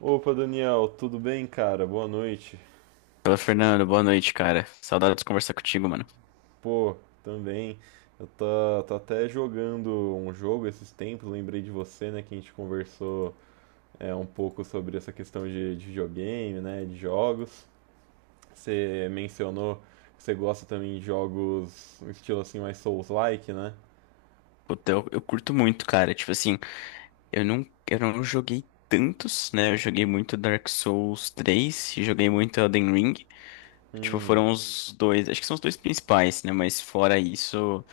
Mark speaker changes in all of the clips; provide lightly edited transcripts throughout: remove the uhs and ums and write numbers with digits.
Speaker 1: Opa, Daniel, tudo bem, cara? Boa noite.
Speaker 2: Fala, Fernando, boa noite, cara. Saudade de conversar contigo, mano.
Speaker 1: Pô, também. Eu tô até jogando um jogo esses tempos, lembrei de você, né, que a gente conversou um pouco sobre essa questão de videogame, né, de jogos. Você mencionou que você gosta também de jogos um estilo assim mais Souls-like, né?
Speaker 2: Puta, eu curto muito, cara. Tipo assim, eu não joguei tantos, né? Eu joguei muito Dark Souls 3, e joguei muito Elden Ring. Tipo,
Speaker 1: Hum,
Speaker 2: foram os dois, acho que são os dois principais, né? Mas fora isso,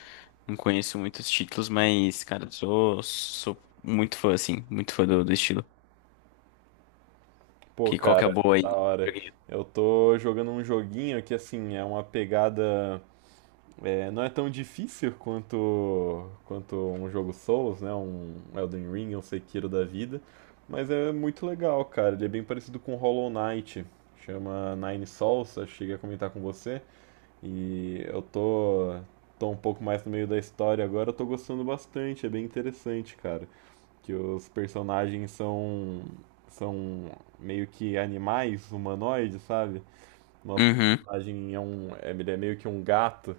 Speaker 2: não conheço muitos títulos, mas, cara, sou muito fã, assim, muito fã do estilo.
Speaker 1: pô,
Speaker 2: Que qual que é a
Speaker 1: cara,
Speaker 2: boa
Speaker 1: da
Speaker 2: aí?
Speaker 1: hora.
Speaker 2: Joguei.
Speaker 1: Eu tô jogando um joguinho que, assim, é uma pegada. É, não é tão difícil quanto um jogo Souls, né? Um Elden Ring, um Sekiro da vida. Mas é muito legal, cara. Ele é bem parecido com Hollow Knight. Chama Nine Souls, acho que cheguei a comentar com você. E eu tô um pouco mais no meio da história agora, eu tô gostando bastante. É bem interessante, cara. Que os personagens são meio que animais humanoides, sabe? Nosso
Speaker 2: Uhum,
Speaker 1: personagem é um, ele é meio que um gato.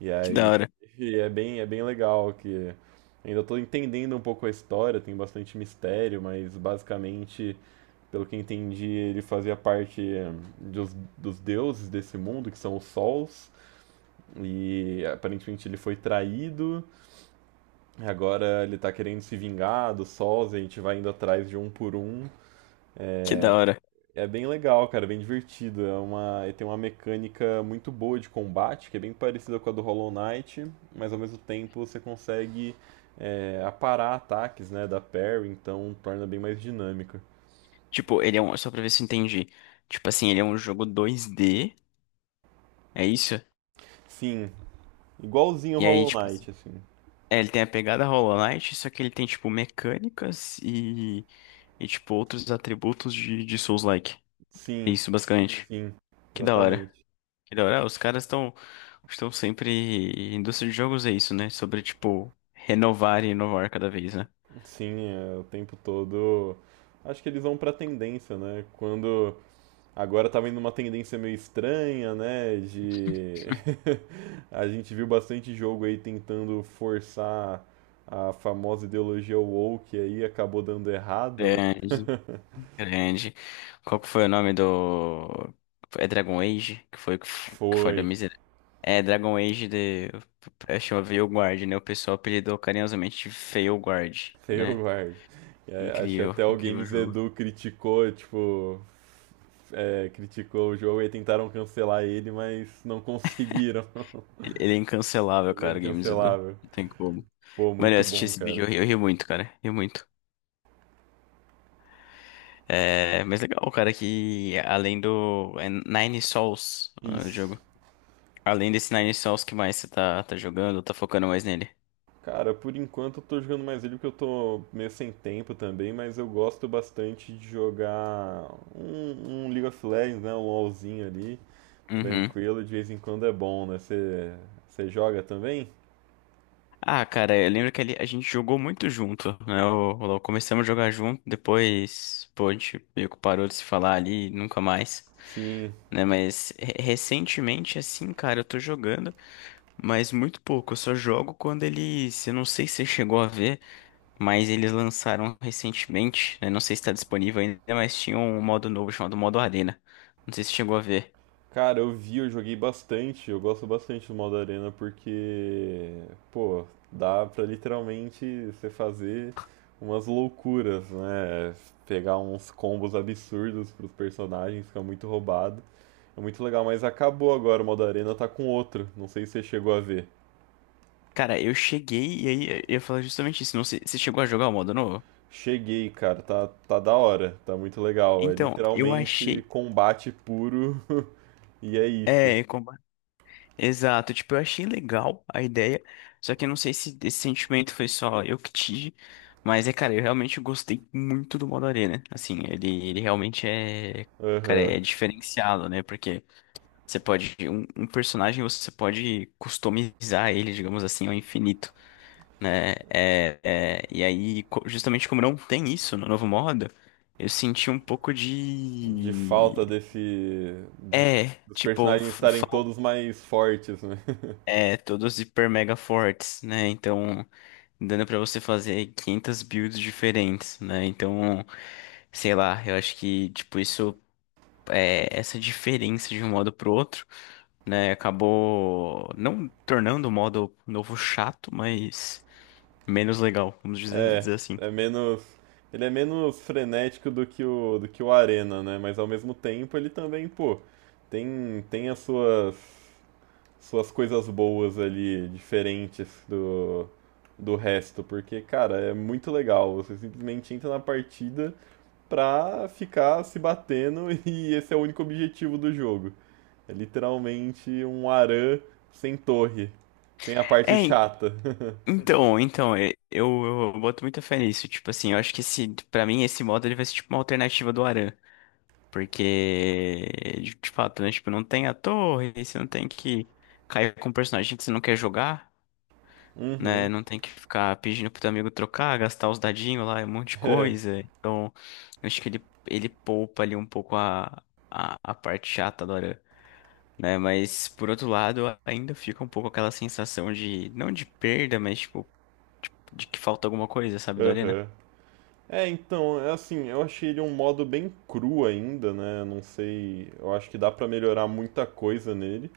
Speaker 1: E
Speaker 2: que da
Speaker 1: aí,
Speaker 2: hora,
Speaker 1: e é bem legal que ainda estou entendendo um pouco a história, tem bastante mistério, mas basicamente, pelo que entendi, ele fazia parte dos deuses desse mundo, que são os sols, e aparentemente ele foi traído, e agora ele está querendo se vingar dos sols, e a gente vai indo atrás de um por um.
Speaker 2: que da hora.
Speaker 1: É bem legal, cara, bem divertido. É uma, ele tem uma mecânica muito boa de combate, que é bem parecida com a do Hollow Knight, mas ao mesmo tempo você consegue aparar ataques, né, da parry, então torna bem mais dinâmica.
Speaker 2: Tipo, só pra ver se eu entendi. Tipo assim, ele é um jogo 2D. É isso?
Speaker 1: Sim, igualzinho ao
Speaker 2: E aí,
Speaker 1: Hollow
Speaker 2: tipo assim,
Speaker 1: Knight, assim.
Speaker 2: é, ele tem a pegada Hollow Knight, só que ele tem, tipo, mecânicas e tipo, outros atributos de Souls-like. É
Speaker 1: Sim,
Speaker 2: isso, basicamente.
Speaker 1: sim,
Speaker 2: Que da hora.
Speaker 1: exatamente.
Speaker 2: Que da hora. Ah, os caras estão sempre. Indústria de jogos é isso, né? Sobre, tipo, renovar e inovar cada vez, né?
Speaker 1: Sim, é, o tempo todo. Acho que eles vão pra tendência, né? Quando agora tá vendo uma tendência meio estranha, né? De. A gente viu bastante jogo aí tentando forçar a famosa ideologia woke aí, acabou dando errado, né?
Speaker 2: Grande, grande. Qual que foi o nome do. É Dragon Age? Que foi que
Speaker 1: Foi,
Speaker 2: falhou miserável. É Dragon Age de. Eu chamo Veilguard, né? O pessoal apelidou carinhosamente de Veilguard,
Speaker 1: eu
Speaker 2: né?
Speaker 1: guarde. É, acho que
Speaker 2: Incrível,
Speaker 1: até o
Speaker 2: incrível o
Speaker 1: Games
Speaker 2: jogo.
Speaker 1: Edu criticou, tipo. É, criticou o jogo e tentaram cancelar ele, mas não conseguiram.
Speaker 2: Ele é incancelável,
Speaker 1: Ele é
Speaker 2: cara, o Games Edu.
Speaker 1: incancelável.
Speaker 2: Não tem como.
Speaker 1: Pô,
Speaker 2: Mano, eu
Speaker 1: muito
Speaker 2: assisti
Speaker 1: bom,
Speaker 2: esse vídeo,
Speaker 1: cara.
Speaker 2: eu ri muito, cara. Ri muito. É, mas legal, cara, que além do é Nine Sols, ah, o
Speaker 1: Isso.
Speaker 2: jogo. Além desse Nine Sols, que mais você tá jogando, tá focando mais nele?
Speaker 1: Cara, por enquanto eu tô jogando mais ele porque eu tô meio sem tempo também, mas eu gosto bastante de jogar um League of Legends, né? Um LoLzinho ali,
Speaker 2: Uhum.
Speaker 1: tranquilo, de vez em quando é bom, né? Você joga também?
Speaker 2: Ah, cara, eu lembro que ali a gente jogou muito junto, né? Começamos a jogar junto, depois, pô, a gente meio que parou de se falar ali, nunca mais,
Speaker 1: Sim.
Speaker 2: né? Mas recentemente, assim, cara, eu tô jogando. Mas muito pouco, eu só jogo quando eles. Eu não sei se você chegou a ver, mas eles lançaram recentemente, né? Não sei se está disponível ainda, mas tinha um modo novo chamado modo Arena. Não sei se você chegou a ver.
Speaker 1: Cara, eu vi, eu joguei bastante, eu gosto bastante do modo arena porque, pô, dá pra literalmente você fazer umas loucuras, né? Pegar uns combos absurdos pros personagens, fica muito roubado. É muito legal, mas acabou agora o modo arena, tá com outro. Não sei se você chegou a ver.
Speaker 2: Cara, eu cheguei e aí eu ia falar justamente isso. Não sei, você chegou a jogar o modo novo?
Speaker 1: Cheguei, cara, tá da hora, tá muito legal. É
Speaker 2: Então, eu
Speaker 1: literalmente
Speaker 2: achei.
Speaker 1: combate puro e é isso.
Speaker 2: É, exato, tipo, eu achei legal a ideia, só que eu não sei se esse sentimento foi só eu que tive, mas é, cara, eu realmente gostei muito do modo arena, assim, ele realmente é, cara,
Speaker 1: Aham.
Speaker 2: é diferenciado, né, porque você pode, um personagem você pode customizar ele, digamos assim, ao infinito, né, e aí, justamente como não tem isso no novo modo, eu senti um pouco
Speaker 1: De falta
Speaker 2: de.
Speaker 1: desse. de-
Speaker 2: É,
Speaker 1: dos
Speaker 2: tipo,
Speaker 1: personagens estarem todos
Speaker 2: falta.
Speaker 1: mais fortes, né?
Speaker 2: É, todos hiper mega fortes, né? Então, dando pra você fazer 500 builds diferentes, né? Então, sei lá, eu acho que, tipo, isso, é, essa diferença de um modo pro outro, né? Acabou não tornando o modo novo chato, mas menos legal, vamos dizer,
Speaker 1: É,
Speaker 2: dizer assim.
Speaker 1: é menos. Ele é menos frenético do que do que o Arena, né? Mas ao mesmo tempo ele também, pô, tem as suas coisas boas ali, diferentes do resto, porque, cara, é muito legal. Você simplesmente entra na partida pra ficar se batendo e esse é o único objetivo do jogo. É literalmente um Aran sem torre, sem a
Speaker 2: É,
Speaker 1: parte
Speaker 2: en-
Speaker 1: chata.
Speaker 2: então, então, eu boto muita fé nisso. Tipo assim, eu acho que esse, pra mim, esse modo ele vai ser tipo uma alternativa do Aran. Porque, de fato, né? Tipo, não tem a torre, você não tem que cair com um personagem que você não quer jogar, né?
Speaker 1: Uhum.
Speaker 2: Não tem que ficar pedindo pro teu amigo trocar, gastar os dadinhos lá, um monte de
Speaker 1: É,
Speaker 2: coisa. Então, eu acho que ele poupa ali um pouco a parte chata do Aran, né? Mas, por outro lado, ainda fica um pouco aquela sensação de, não de perda, mas, tipo, de que falta alguma coisa, sabe, do Arena?
Speaker 1: aham. É, então, é assim, eu achei ele um modo bem cru ainda, né? Não sei, eu acho que dá pra melhorar muita coisa nele.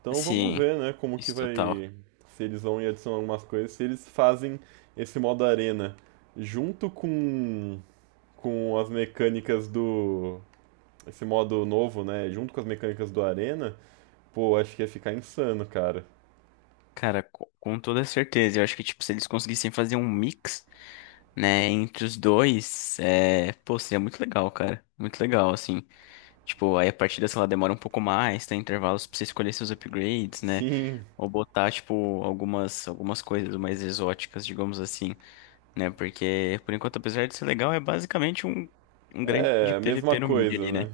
Speaker 1: Então vamos
Speaker 2: Sim,
Speaker 1: ver, né, como que
Speaker 2: isso total.
Speaker 1: vai, se eles vão adicionar algumas coisas, se eles fazem esse modo arena junto com as mecânicas do esse modo novo, né, junto com as mecânicas do arena, pô, acho que ia ficar insano, cara.
Speaker 2: Cara, com toda certeza, eu acho que, tipo, se eles conseguissem fazer um mix né, entre os dois, é, pô, seria muito legal, cara. Muito legal, assim. Tipo, aí a partida, sei lá, demora um pouco mais, tem intervalos pra você escolher seus upgrades, né?
Speaker 1: Sim,
Speaker 2: Ou botar, tipo, algumas coisas mais exóticas, digamos assim, né? Porque, por enquanto, apesar de ser legal, é basicamente um, grande
Speaker 1: é a mesma
Speaker 2: PVP no mid
Speaker 1: coisa,
Speaker 2: ali,
Speaker 1: né?
Speaker 2: né?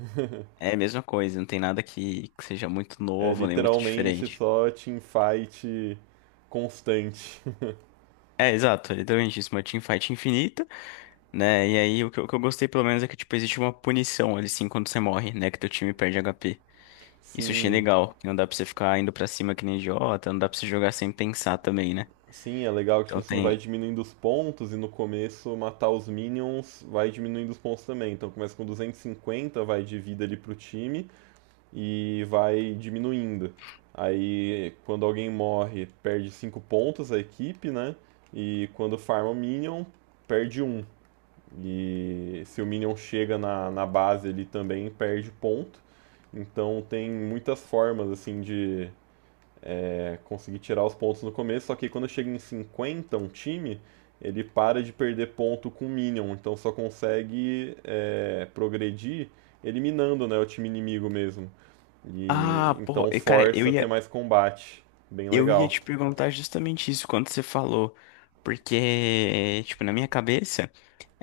Speaker 2: É a mesma coisa, não tem nada que, seja muito
Speaker 1: É
Speaker 2: novo nem muito
Speaker 1: literalmente
Speaker 2: diferente.
Speaker 1: só teamfight constante.
Speaker 2: É, exato, é literalmente isso, uma teamfight infinita. Né? E aí o que eu gostei pelo menos é que tipo existe uma punição ali sim quando você morre, né? Que teu time perde HP. Isso achei
Speaker 1: Sim,
Speaker 2: legal. Que não dá pra você ficar indo pra cima que nem idiota, não dá pra você jogar sem pensar também, né?
Speaker 1: Sim, é legal que, tipo
Speaker 2: Então
Speaker 1: assim, vai
Speaker 2: tem.
Speaker 1: diminuindo os pontos e no começo matar os minions vai diminuindo os pontos também. Então começa com 250 vai de vida ali pro time e vai diminuindo. Aí quando alguém morre, perde 5 pontos a equipe, né? E quando farma o minion, perde um. E se o minion chega na base ali também, perde ponto. Então tem muitas formas, assim, de consegui tirar os pontos no começo, só que quando chega em 50 um time, ele para de perder ponto com Minion, então só consegue é, progredir eliminando né, o time inimigo mesmo. E
Speaker 2: Ah, pô,
Speaker 1: então
Speaker 2: e, cara, eu
Speaker 1: força a ter
Speaker 2: ia,
Speaker 1: mais combate. Bem
Speaker 2: eu ia
Speaker 1: legal.
Speaker 2: te perguntar justamente isso quando você falou. Porque, tipo, na minha cabeça,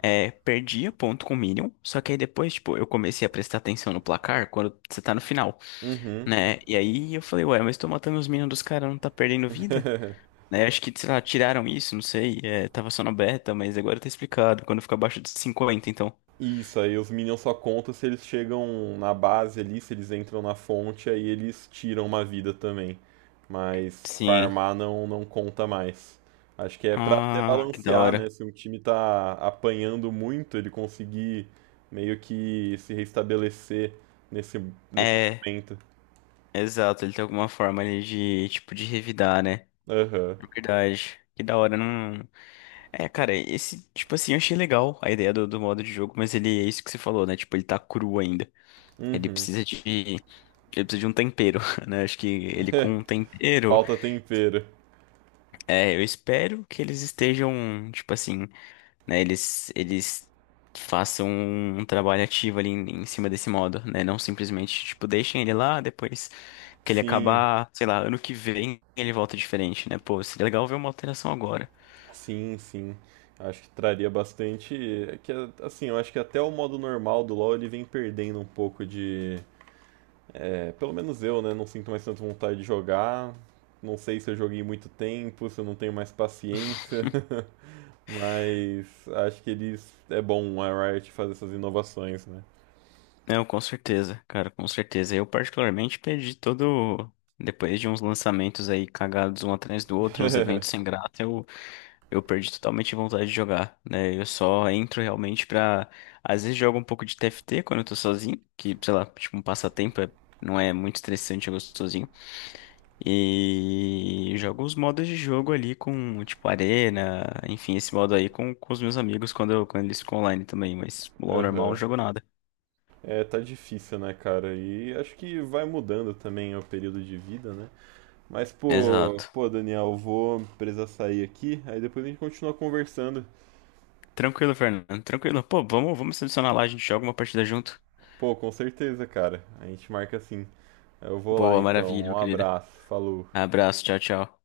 Speaker 2: é, perdia ponto com o Minion, só que aí depois, tipo, eu comecei a prestar atenção no placar quando você tá no final,
Speaker 1: Uhum.
Speaker 2: né? E aí eu falei, ué, mas tô matando os Minions dos caras, não tá perdendo vida? Né? Acho que, sei lá, tiraram isso, não sei. É, tava só na beta, mas agora tá explicado. Quando fica abaixo de 50, então.
Speaker 1: Isso, aí os Minions só contam se eles chegam na base ali, se eles entram na fonte, aí eles tiram uma vida também. Mas
Speaker 2: Sim.
Speaker 1: farmar não, não conta mais. Acho que é pra até
Speaker 2: Ah, que da
Speaker 1: balancear, né?
Speaker 2: hora.
Speaker 1: Se um time tá apanhando muito, ele conseguir meio que se restabelecer nesse, nesse
Speaker 2: É,
Speaker 1: momento.
Speaker 2: exato. Ele tem alguma forma ali de, tipo, de revidar, né?
Speaker 1: Aham.
Speaker 2: É verdade. Que da hora, não. É, cara, esse, tipo assim, eu achei legal a ideia do, do modo de jogo, mas ele é isso que você falou, né? Tipo, ele tá cru ainda. Ele
Speaker 1: Uhum.
Speaker 2: precisa de. Ele precisa de um tempero, né? Acho que ele com um tempero.
Speaker 1: Falta tempero.
Speaker 2: É, eu espero que eles estejam, tipo assim. Né, eles façam um trabalho ativo ali em, cima desse modo, né? Não simplesmente, tipo, deixem ele lá, depois que ele
Speaker 1: Sim.
Speaker 2: acabar, sei lá, ano que vem ele volta diferente, né? Pô, seria legal ver uma alteração agora.
Speaker 1: Sim, sim. Acho que traria bastante. É que, assim, eu acho que até o modo normal do LoL ele vem perdendo um pouco de. É, pelo menos eu, né? Não sinto mais tanta vontade de jogar. Não sei se eu joguei muito tempo, se eu não tenho mais paciência. Mas acho que eles. É bom a Riot fazer essas inovações, né?
Speaker 2: Não, com certeza, cara, com certeza. Eu particularmente perdi todo. Depois de uns lançamentos aí cagados um atrás do outro, uns eventos sem graça, eu perdi totalmente a vontade de jogar, né? Eu só entro realmente pra. Às vezes jogo um pouco de TFT quando eu tô sozinho, que, sei lá, tipo um passatempo, não é muito estressante jogar sozinho. E jogo os modos de jogo ali com, tipo, arena, enfim, esse modo aí com, os meus amigos quando, quando eles ficam online também, mas LoL normal, eu não
Speaker 1: Aham.
Speaker 2: jogo nada.
Speaker 1: É, tá difícil, né, cara? E acho que vai mudando também o período de vida, né? Mas,
Speaker 2: Exato.
Speaker 1: pô, Daniel, eu vou precisar sair aqui, aí depois a gente continua conversando.
Speaker 2: Tranquilo, Fernando. Tranquilo. Pô, vamos selecionar lá, a gente joga uma partida junto.
Speaker 1: Pô, com certeza, cara. A gente marca assim. Eu vou lá
Speaker 2: Boa,
Speaker 1: então.
Speaker 2: maravilha, meu
Speaker 1: Um
Speaker 2: querido.
Speaker 1: abraço, falou.
Speaker 2: Abraço, tchau, tchau.